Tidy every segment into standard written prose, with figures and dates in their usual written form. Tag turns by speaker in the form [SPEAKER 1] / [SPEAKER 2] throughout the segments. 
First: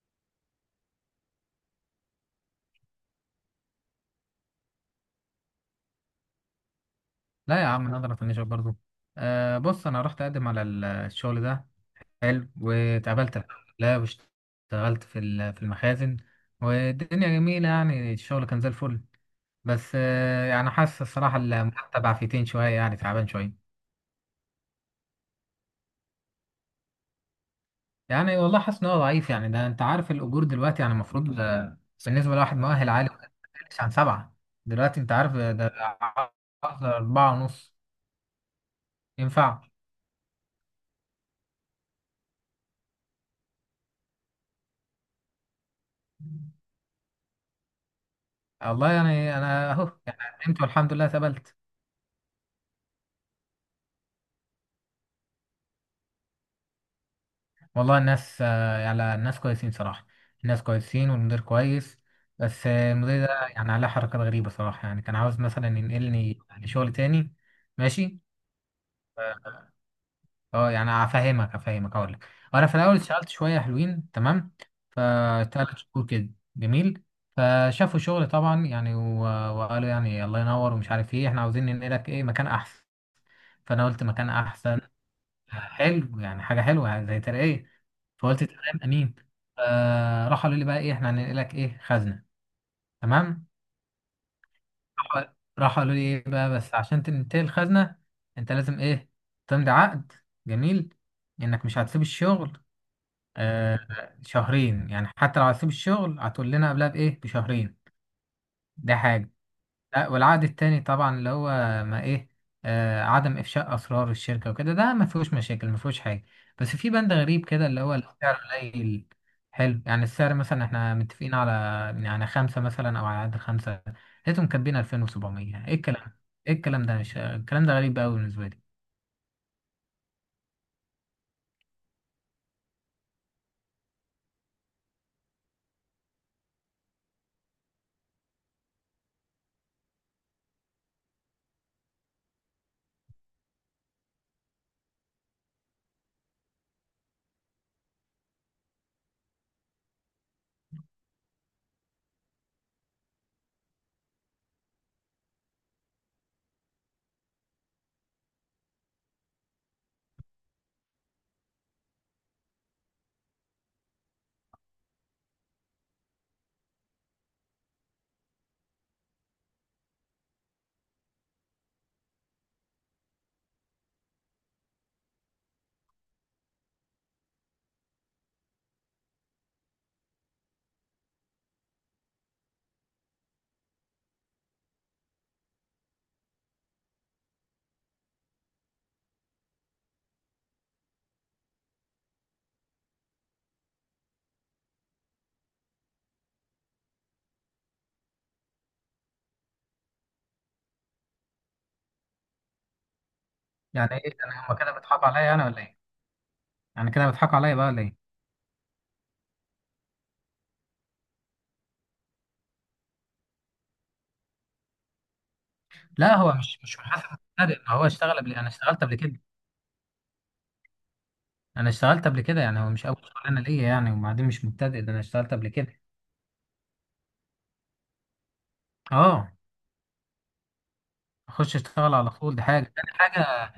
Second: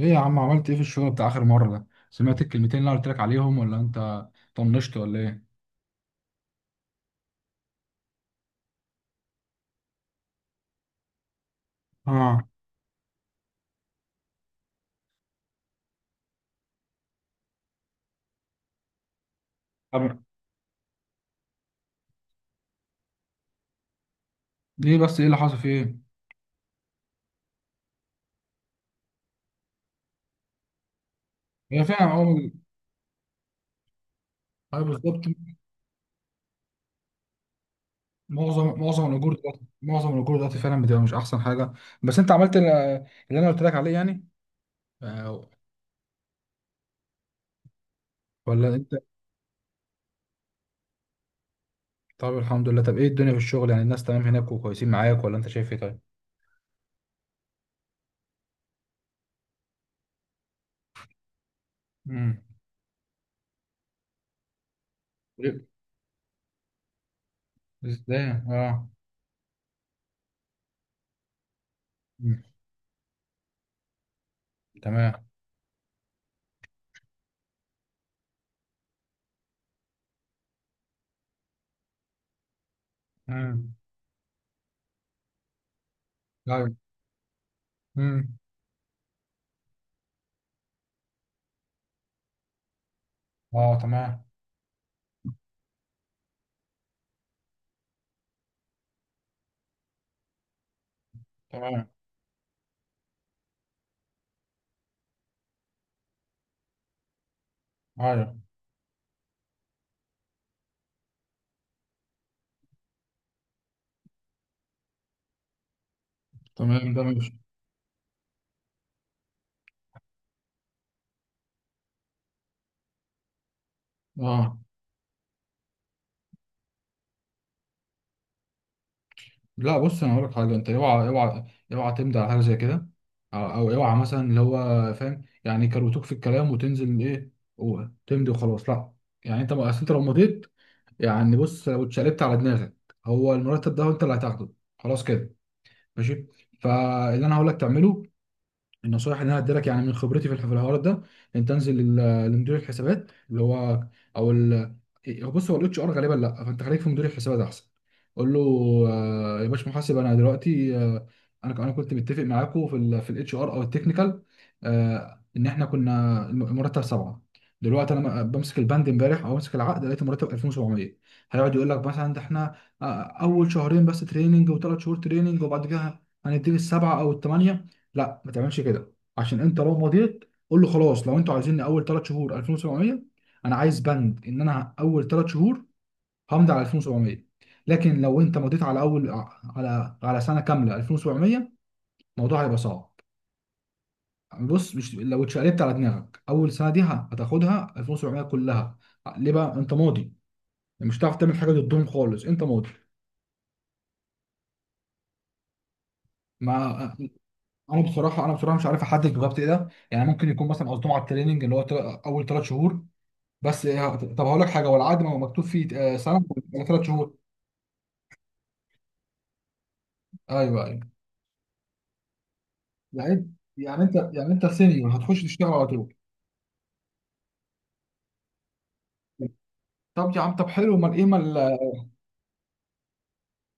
[SPEAKER 1] ايه يا عم، عملت ايه في الشغل بتاع اخر مرة ده؟ سمعت الكلمتين اللي انا قلت لك عليهم، ولا انت طنشت ولا ايه؟
[SPEAKER 2] لا يا عم نقدر افنشك برضو. آه، بص انا رحت اقدم على الشغل ده.
[SPEAKER 1] اه.
[SPEAKER 2] حلو واتقابلت. لا واشتغلت في في المخازن. والدنيا جميلة، يعني الشغل كان زي الفل. بس
[SPEAKER 1] طب
[SPEAKER 2] يعني حاسس الصراحة المرتب عفيتين شوية، يعني تعبان شوية.
[SPEAKER 1] ليه بس؟ ايه اللي حصل فيه؟
[SPEAKER 2] يعني والله حاسس ان هو ضعيف، يعني ده انت عارف الاجور دلوقتي، يعني المفروض
[SPEAKER 1] هي فعلا
[SPEAKER 2] بالنسبة
[SPEAKER 1] اول.
[SPEAKER 2] لواحد مؤهل عالي ما يقلش عن سبعة.
[SPEAKER 1] ايوه
[SPEAKER 2] دلوقتي
[SPEAKER 1] بالظبط.
[SPEAKER 2] انت عارف، ده عقد أربعة ونص، ينفع؟
[SPEAKER 1] معظم الاجور دلوقتي فعلا بتبقى مش احسن حاجة. بس انت عملت اللي انا قلت لك عليه يعني، آه، ولا
[SPEAKER 2] والله
[SPEAKER 1] انت؟
[SPEAKER 2] يعني انا اهو، يعني قدمت والحمد لله اتقبلت.
[SPEAKER 1] طب الحمد لله. طب ايه الدنيا في الشغل؟ يعني الناس تمام هناك وكويسين معاك، ولا انت شايف ايه؟ طيب.
[SPEAKER 2] والله الناس، يعني الناس كويسين صراحة. الناس كويسين والمدير كويس.
[SPEAKER 1] امم.
[SPEAKER 2] بس المدير ده يعني عليه حركات غريبة صراحة، يعني كان عاوز
[SPEAKER 1] إيه؟
[SPEAKER 2] مثلا ينقلني لشغل تاني. ماشي،
[SPEAKER 1] ازاي؟ اه.
[SPEAKER 2] اه يعني افهمك افهمك اقول لك.
[SPEAKER 1] مم.
[SPEAKER 2] انا في الاول اشتغلت شويه حلوين تمام،
[SPEAKER 1] تمام.
[SPEAKER 2] فتلات شهور كده جميل. فشافوا شغل طبعا، يعني وقالوا، يعني الله ينور ومش عارف ايه، احنا عاوزين ننقلك ايه مكان احسن.
[SPEAKER 1] امم.
[SPEAKER 2] فانا قلت مكان احسن، حلو، يعني حاجه
[SPEAKER 1] ايوه.
[SPEAKER 2] حلوه يعني زي ترقيه.
[SPEAKER 1] مم.
[SPEAKER 2] فقلت تمام امين. راح قالوا لي بقى ايه، احنا هننقلك ايه خزنه. تمام.
[SPEAKER 1] اه، تمام.
[SPEAKER 2] راح راح قالوا لي ايه بقى، بس عشان تنتقل الخزنه انت لازم ايه، تمضي عقد. جميل، انك مش
[SPEAKER 1] تمام.
[SPEAKER 2] هتسيب الشغل. آه شهرين، يعني حتى لو هتسيب الشغل هتقول لنا قبلها بايه بشهرين.
[SPEAKER 1] ايوه.
[SPEAKER 2] ده حاجه. لا والعقد التاني طبعا اللي هو، ما ايه، عدم افشاء اسرار الشركه وكده، ده ما فيهوش مشاكل، ما فيهوش حاجه. بس
[SPEAKER 1] تمام،
[SPEAKER 2] في
[SPEAKER 1] ده
[SPEAKER 2] بند
[SPEAKER 1] ماشي.
[SPEAKER 2] غريب كده اللي هو السعر قليل. حلو، يعني السعر مثلا احنا متفقين على، يعني خمسه مثلا او على قد خمسه، لقيتهم
[SPEAKER 1] اه.
[SPEAKER 2] كاتبين 2700. ايه الكلام، ايه الكلام ده، مش الكلام ده غريب قوي بالنسبه لي.
[SPEAKER 1] لا، بص، انا هقول لك حاجه. انت اوعى اوعى، اوعى تمضي على حاجه زي كده، او اوعى مثلا اللي هو، فاهم، يعني كروتوك في الكلام وتنزل ايه وتمضي وخلاص. لا. يعني انت، اصل انت لو مضيت، يعني بص، لو اتشقلبت على دماغك، هو المرتب ده انت اللي هتاخده، خلاص كده، ماشي. فاللي انا هقول لك تعمله، النصائح اللي انا هدي لك يعني من خبرتي في الحوار ده، ان تنزل لمدير الحسابات اللي هو، او ال، هو بص، هو الاتش ار غالبا. لا، فانت خليك في مدير الحسابات احسن. قول له: يا باش محاسب، انا دلوقتي، انا كنت متفق معاكم في الاتش ار او التكنيكال، ان احنا كنا المرتب سبعه. دلوقتي انا بمسك البند امبارح او بمسك العقد، لقيت المرتب 2700. هيقعد يقول لك مثلا: ده احنا اول شهرين بس تريننج، وثلاث شهور تريننج، وبعد كده هنديك السبعه او الثمانيه. لا ما تعملش كده، عشان انت لو مضيت. قول له: خلاص، لو انتوا عايزيني اول ثلاث شهور 2700، انا عايز بند ان انا اول ثلاث شهور همضي على 2700، لكن لو انت مضيت على اول، على سنه كامله 2700، الموضوع هيبقى صعب. بص، مش لو اتشقلبت على دماغك، اول سنه دي هتاخدها 2700 كلها. ليه؟ بقى انت ماضي، مش هتعرف تعمل حاجه ضدهم خالص، انت ماضي.
[SPEAKER 2] يعني ايه، انا هما كده بيضحكوا عليا انا ولا ايه؟
[SPEAKER 1] ما،
[SPEAKER 2] يعني كده بيضحكوا عليا بقى
[SPEAKER 1] انا
[SPEAKER 2] ولا ايه؟
[SPEAKER 1] بصراحه انا بصراحه مش عارف احدد بالظبط ايه ده، يعني ممكن يكون مثلا قصدهم على التريننج اللي هو، اول ثلاث شهور بس إيه، طب هقول لك حاجه، هو العقد ما هو مكتوب فيه
[SPEAKER 2] لا
[SPEAKER 1] سنه
[SPEAKER 2] هو مش
[SPEAKER 1] ولا
[SPEAKER 2] مش
[SPEAKER 1] ثلاث
[SPEAKER 2] محاسب
[SPEAKER 1] شهور؟
[SPEAKER 2] السعر، ما هو اشتغل قبل، انا اشتغلت قبل كده.
[SPEAKER 1] ايوه، ايوه.
[SPEAKER 2] انا اشتغلت قبل كده يعني، هو مش اول
[SPEAKER 1] يعني
[SPEAKER 2] شغلانه ليا
[SPEAKER 1] يعني
[SPEAKER 2] يعني.
[SPEAKER 1] انت،
[SPEAKER 2] وبعدين
[SPEAKER 1] يعني
[SPEAKER 2] مش
[SPEAKER 1] انت
[SPEAKER 2] مبتدئ، ده
[SPEAKER 1] سينيور
[SPEAKER 2] انا
[SPEAKER 1] هتخش
[SPEAKER 2] اشتغلت
[SPEAKER 1] تشتغل
[SPEAKER 2] قبل
[SPEAKER 1] على
[SPEAKER 2] كده.
[SPEAKER 1] طول.
[SPEAKER 2] اه.
[SPEAKER 1] طب يا عم، طب حلو، امال ايه امال؟
[SPEAKER 2] اخش اشتغل على طول، دي حاجه تاني حاجه.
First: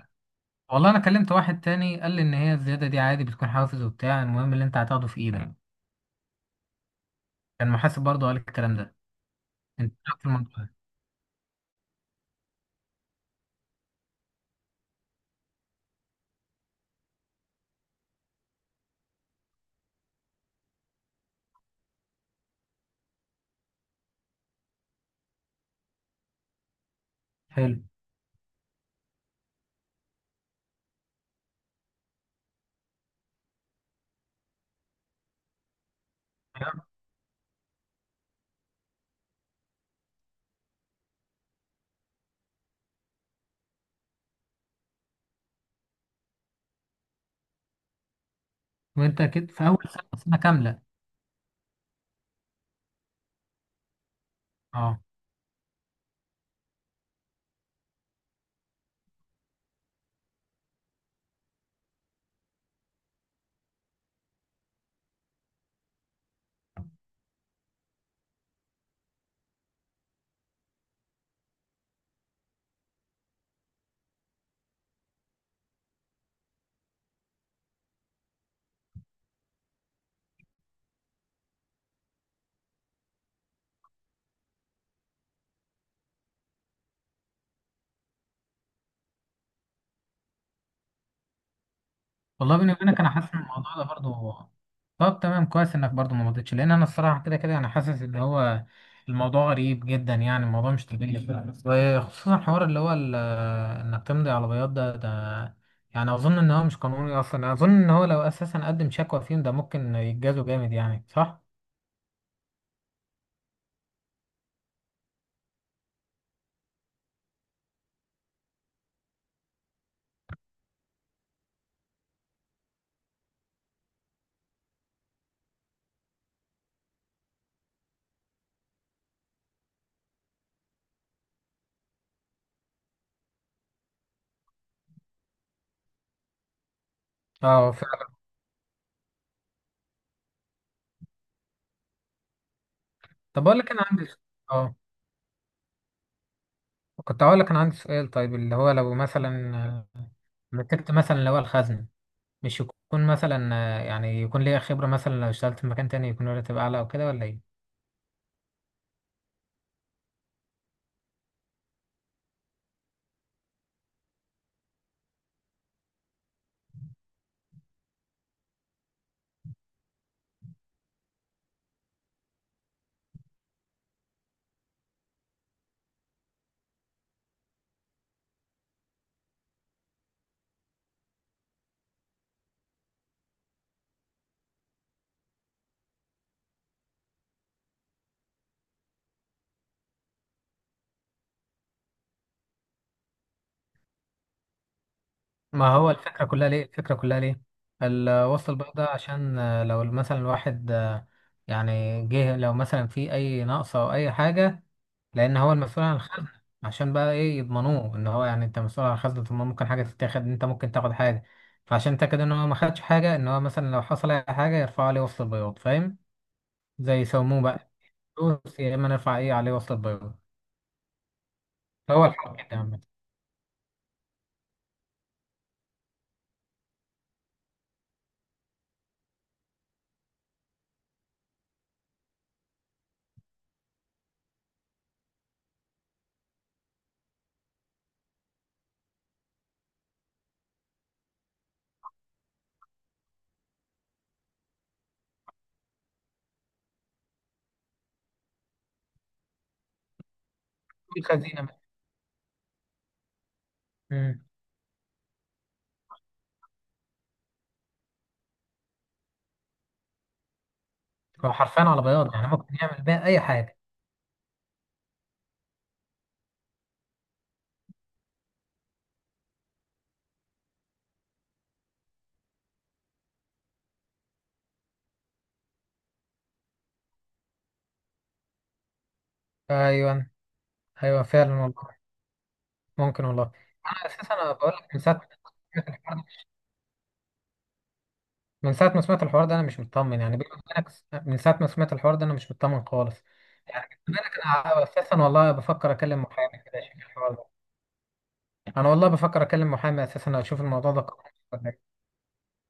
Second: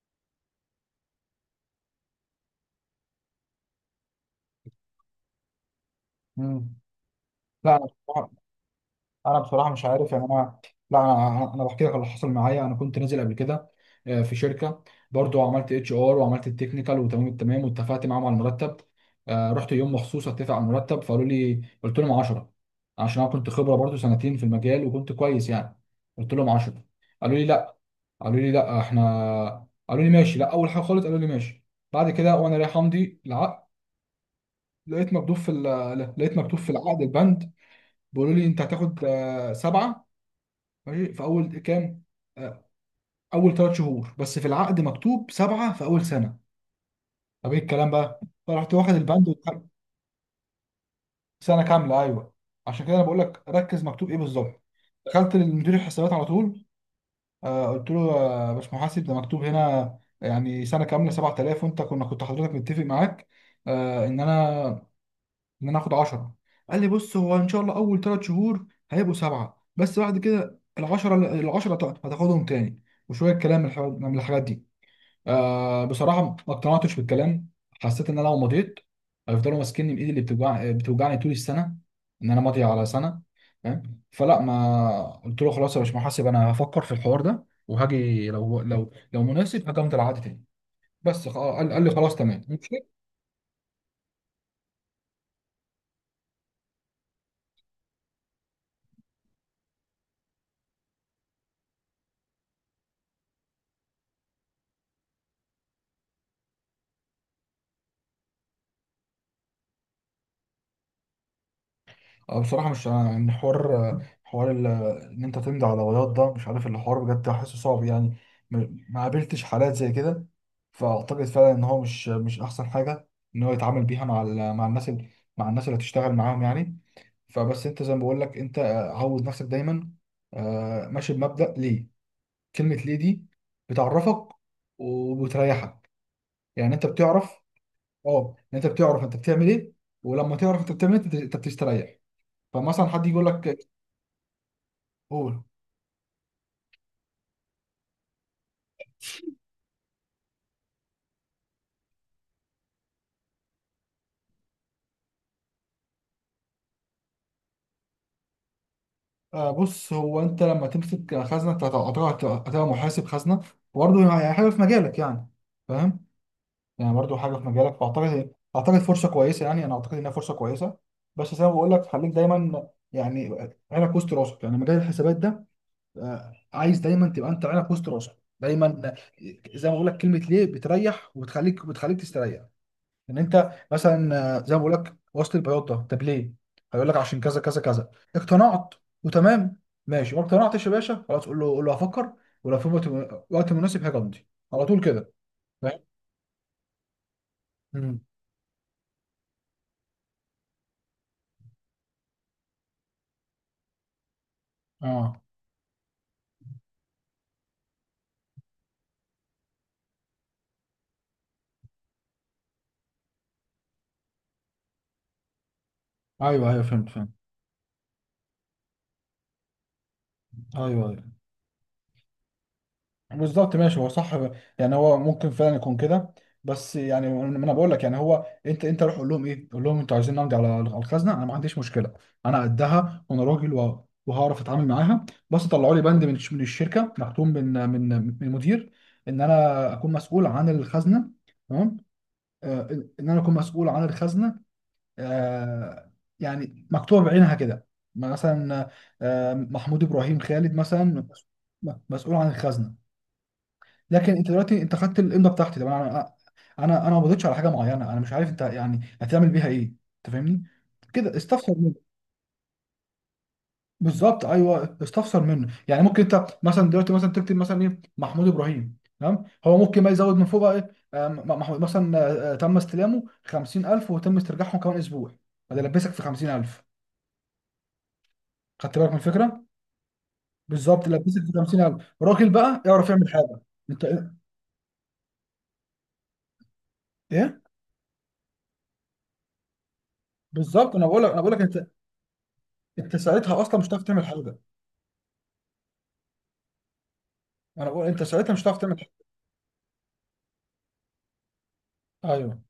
[SPEAKER 2] والله انا كلمت واحد تاني قال لي ان هي الزياده دي عادي بتكون حافز وبتاع، المهم اللي انت هتاخده في ايدك.
[SPEAKER 1] مم.
[SPEAKER 2] كان
[SPEAKER 1] لا، انا
[SPEAKER 2] محاسب برضه
[SPEAKER 1] بصراحه
[SPEAKER 2] قال الكلام ده.
[SPEAKER 1] انا بصراحه مش
[SPEAKER 2] انت إيه
[SPEAKER 1] عارف
[SPEAKER 2] رأيك
[SPEAKER 1] يعني
[SPEAKER 2] في الموضوع
[SPEAKER 1] انا.
[SPEAKER 2] ده؟
[SPEAKER 1] لا، انا بحكي لك اللي حصل معايا. انا كنت نازل قبل كده في شركه، برضو عملت اتش ار وعملت التكنيكال وتمام التمام، واتفقت معاهم على المرتب. رحت يوم مخصوص اتفق على المرتب، فقالوا لي، قلت لهم 10. عشان انا كنت خبره برضو سنتين في المجال وكنت كويس يعني، قلت لهم 10. قالوا لي
[SPEAKER 2] حلو.
[SPEAKER 1] قالوا لي لا احنا، قالوا لي ماشي. لا، اول حاجه خالص قالوا لي ماشي. بعد كده وانا رايح امضي العقد، لقيت مكتوب في العقد البند، بيقولوا لي انت هتاخد سبعه، ماشي، في اول كام، آه، اول ثلاث شهور، بس في العقد مكتوب سبعه في اول سنه. طب ايه الكلام بقى؟ فرحت واخد
[SPEAKER 2] وانت
[SPEAKER 1] البند
[SPEAKER 2] كده
[SPEAKER 1] واتحرك.
[SPEAKER 2] في اول سنه، سنه كامله؟
[SPEAKER 1] سنه كامله، ايوه. عشان كده انا بقول لك ركز مكتوب ايه بالظبط.
[SPEAKER 2] اه.
[SPEAKER 1] دخلت للمدير الحسابات على طول، قلت له: يا باش محاسب، ده مكتوب هنا يعني سنه كامله 7000، وانت كنت حضرتك متفق معاك آه، ان انا ان انا اخد 10. قال لي: بص، هو ان شاء الله اول ثلاث شهور هيبقوا سبعه، بس بعد كده ال 10، ال 10 هتاخدهم تاني، وشويه كلام من الحاجات دي. آه، بصراحه ما اقتنعتش بالكلام، حسيت ان انا لو مضيت هيفضلوا ماسكيني بايدي اللي بتوجعني طول السنه، ان انا ماضي على سنه، فاهم؟ فلا، ما قلت له: خلاص يا باشمهندس، انا هفكر في الحوار ده، وهاجي لو مناسب، هاجي امضي العقد تاني. بس قال لي خلاص تمام.
[SPEAKER 2] والله بيني وبينك انا حاسس ان الموضوع ده برضو. طب تمام، كويس انك برضو ما مضيتش، لان انا الصراحه كده كده انا حاسس ان هو الموضوع غريب جدا، يعني الموضوع مش طبيعي. وخصوصا حوار اللي هو انك تمضي على بياض، ده يعني اظن ان هو مش قانوني اصلا. اظن ان هو لو اساسا قدم شكوى فيهم، ده ممكن يتجازوا جامد، يعني صح؟
[SPEAKER 1] أه، بصراحة مش يعني حوار، حوار إن أنت تمضي على بياض ده مش عارف، الحوار بجد حاسه صعب يعني. ما قابلتش حالات زي كده. فأعتقد فعلا إن هو مش أحسن حاجة إن هو يتعامل بيها مع الناس، مع الناس اللي هتشتغل معاهم يعني. فبس أنت زي ما بقول لك، أنت عود نفسك دايما ماشي بمبدأ ليه. كلمة ليه دي بتعرفك وبتريحك، يعني أنت بتعرف.
[SPEAKER 2] اه فعلا.
[SPEAKER 1] أه يعني أنت بتعرف أنت بتعمل إيه، ولما تعرف أنت بتعمل إيه أنت بتستريح. فمثلا حد يقول
[SPEAKER 2] طب اقول
[SPEAKER 1] لك،
[SPEAKER 2] لك، اه
[SPEAKER 1] قول.
[SPEAKER 2] كنت هقول لك انا عندي سؤال. طيب اللي هو، لو مثلا مسكت مثلا اللي هو الخزنه، مش يكون مثلا يعني يكون ليا خبرة مثلا لو اشتغلت في مكان تاني، يكون الراتب أعلى أو كده ولا إيه؟
[SPEAKER 1] آه، بص، هو انت لما تمسك خزنه انت هتبقى محاسب خزنه، وبرضه يعني حاجه في مجالك يعني، فاهم؟ يعني برضه حاجه في مجالك، فاعتقد فرصه كويسه يعني، انا اعتقد انها فرصه كويسه. بس زي ما بقول لك، خليك دايما يعني عينك وسط راسك، يعني مجال الحسابات ده، عايز دايما تبقى انت عينك وسط راسك دايما، زي ما بقول لك كلمه ليه بتريح، وبتخليك بتخليك تستريح. ان انت مثلا زي ما بقول لك وصل البياضه، طب ليه؟ هيقول لك عشان كذا كذا كذا. اقتنعت وتمام، ماشي. ما اقتنعتش يا باشا؟ خلاص، قول له هفكر، ولو في وقت، وقت مناسب، هاجي امضي على طول كده.
[SPEAKER 2] ما
[SPEAKER 1] فاهم؟
[SPEAKER 2] هو الفكرة كلها ليه؟ الفكرة كلها ليه؟
[SPEAKER 1] مم.
[SPEAKER 2] الوصل البيضاء ده عشان لو مثلا الواحد يعني جه، لو مثلا في أي نقص أو أي حاجة،
[SPEAKER 1] اه.
[SPEAKER 2] لأن هو المسؤول عن الخزنة. عشان بقى إيه، يضمنوه إن هو، يعني أنت مسؤول عن الخزنة، طب ما ممكن حاجة تتاخد، أنت ممكن تاخد حاجة. فعشان تأكد إن هو ما خدش حاجة، إن هو مثلا لو حصل أي حاجة يرفعوا عليه وصل البياض، فاهم؟
[SPEAKER 1] ايوه، ايوه، فهمت،
[SPEAKER 2] زي
[SPEAKER 1] فهمت.
[SPEAKER 2] يسموه بقى، فلوس، يا إما نرفع إيه عليه وصل البياض.
[SPEAKER 1] ايوه، أيوة.
[SPEAKER 2] هو الحق كده.
[SPEAKER 1] بالظبط، ماشي، هو صح، يعني هو ممكن فعلا يكون كده. بس يعني ما انا بقول لك يعني هو، انت روح قول لهم ايه، قول لهم انتوا عايزين نمضي على الخزنه، انا ما عنديش مشكله، انا قدها وانا راجل، وهعرف اتعامل معاها، بس طلعوا لي بند من الشركه مختوم من المدير ان انا اكون مسؤول عن الخزنه، تمام. آه، ان انا اكون مسؤول عن الخزنه آه، يعني مكتوب بعينها كده، مثلا محمود ابراهيم خالد مثلا،
[SPEAKER 2] الخزينة بس.
[SPEAKER 1] مسؤول عن الخزنه. لكن
[SPEAKER 2] مم.
[SPEAKER 1] انت دلوقتي، انت خدت الامضه بتاعتي، طب انا ما قبضتش على حاجه معينه، انا مش عارف انت يعني هتعمل بيها ايه، انت فاهمني، كده
[SPEAKER 2] هو
[SPEAKER 1] استفسر
[SPEAKER 2] حرفيا
[SPEAKER 1] منه.
[SPEAKER 2] على بياض، يعني ممكن يعمل بيها أي حاجة.
[SPEAKER 1] بالظبط ايوه، استفسر منه. يعني ممكن انت مثلا دلوقتي مثلا تكتب مثلا ايه محمود ابراهيم، تمام، هو ممكن بقى يزود من فوق بقى ايه، محمود مثلا، تم استلامه 50000 وتم استرجاعهم كمان اسبوع. فده لبسك في 50000. خدت بالك من الفكره؟
[SPEAKER 2] أيوة،
[SPEAKER 1] بالظبط،
[SPEAKER 2] أيوة،
[SPEAKER 1] لبسك
[SPEAKER 2] فعلا
[SPEAKER 1] في 50000،
[SPEAKER 2] والله.
[SPEAKER 1] راجل بقى يعرف
[SPEAKER 2] ممكن
[SPEAKER 1] يعمل
[SPEAKER 2] والله.
[SPEAKER 1] حاجه.
[SPEAKER 2] أنا
[SPEAKER 1] انت،
[SPEAKER 2] أساسا أنا بقول لك، من ساعة ما سمعت الحوار ده،
[SPEAKER 1] ايه،
[SPEAKER 2] من ساعة ما سمعت الحوار ده أنا مش مطمن، يعني بيني وبينك.
[SPEAKER 1] بالظبط، انا بقول لك
[SPEAKER 2] من
[SPEAKER 1] انا بقول
[SPEAKER 2] ساعة
[SPEAKER 1] لك
[SPEAKER 2] ما
[SPEAKER 1] انت،
[SPEAKER 2] سمعت الحوار ده أنا مش مطمن
[SPEAKER 1] انت
[SPEAKER 2] خالص.
[SPEAKER 1] ساعتها اصلا مش
[SPEAKER 2] يعني
[SPEAKER 1] هتعرف
[SPEAKER 2] بيني
[SPEAKER 1] تعمل
[SPEAKER 2] وبينك
[SPEAKER 1] حاجه.
[SPEAKER 2] أنا أساسا والله بفكر أكلم محامي كده، أشوف الحوار ده.
[SPEAKER 1] ما انا بقول، انت ساعتها مش هتعرف
[SPEAKER 2] أنا
[SPEAKER 1] تعمل
[SPEAKER 2] والله
[SPEAKER 1] حاجة.
[SPEAKER 2] بفكر أكلم محامي أساسا، أشوف الموضوع ده قانوني ولا إيه.
[SPEAKER 1] ايوه،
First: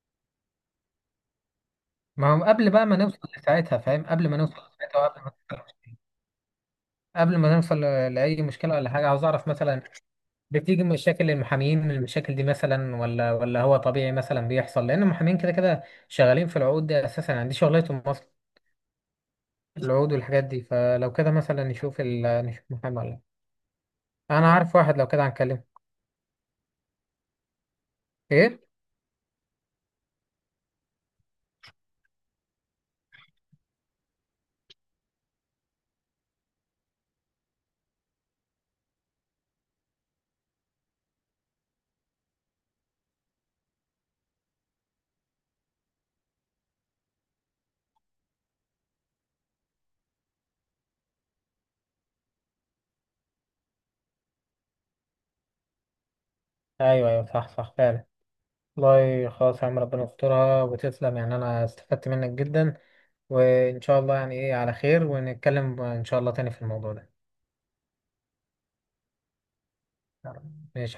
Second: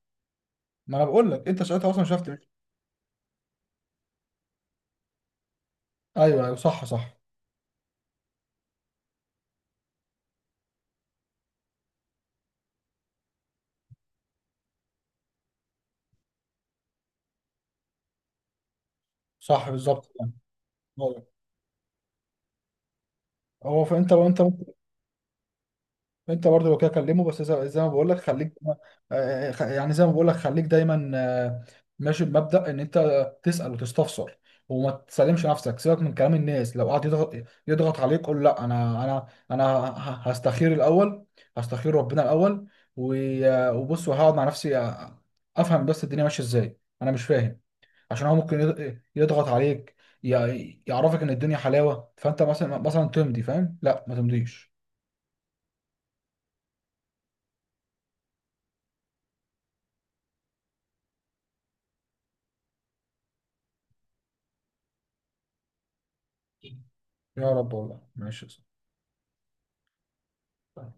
[SPEAKER 1] ما انا بقول لك انت ساعتها اصلا مش هتعرف
[SPEAKER 2] ما
[SPEAKER 1] تعمل.
[SPEAKER 2] هو قبل بقى ما نوصل لساعتها فاهم، قبل ما نوصل لساعتها، وقبل ما
[SPEAKER 1] ايوه، ايوه، صح، صح،
[SPEAKER 2] قبل ما نوصل لأي مشكلة ولا حاجة، عاوز أعرف مثلا، بتيجي مشاكل المحامين من المشاكل دي مثلا، ولا هو طبيعي مثلا بيحصل، لان المحامين كده كده شغالين في العقود دي اساسا، يعني دي شغلتهم اصلا،
[SPEAKER 1] صح، بالظبط
[SPEAKER 2] العقود
[SPEAKER 1] يعني.
[SPEAKER 2] والحاجات دي. فلو
[SPEAKER 1] أيوة.
[SPEAKER 2] كده مثلا نشوف نشوف محامي ولا لأ.
[SPEAKER 1] هو، وانت
[SPEAKER 2] انا
[SPEAKER 1] ممكن.
[SPEAKER 2] عارف واحد لو كده هنكلمه.
[SPEAKER 1] انت برضه لو كده كلمه، بس زي ما بقول لك خليك،
[SPEAKER 2] ايه.
[SPEAKER 1] يعني زي ما بقول لك خليك دايما ماشي بمبدأ ان انت تسأل وتستفسر، وما تسلمش نفسك، سيبك من كلام الناس. لو قعد يضغط عليك قول: لا، انا هستخير الاول، هستخير ربنا الاول، و- وبص، وهقعد مع نفسي، افهم بس الدنيا ماشيه ازاي، انا مش فاهم. عشان هو ممكن يضغط عليك، يعرفك ان الدنيا حلاوه، فانت مثلا تمضي، فاهم؟ لا، ما تمضيش.
[SPEAKER 2] ايوه، ايوه، صح، صح، فعلا. والله خلاص يا عم، ربنا يسترها وتسلم، يعني انا استفدت منك جدا. وان شاء الله يعني ايه على خير، ونتكلم ان شاء الله تاني في الموضوع ده.
[SPEAKER 1] يا رب، والله ماشي يا
[SPEAKER 2] ماشي.
[SPEAKER 1] صاحبي.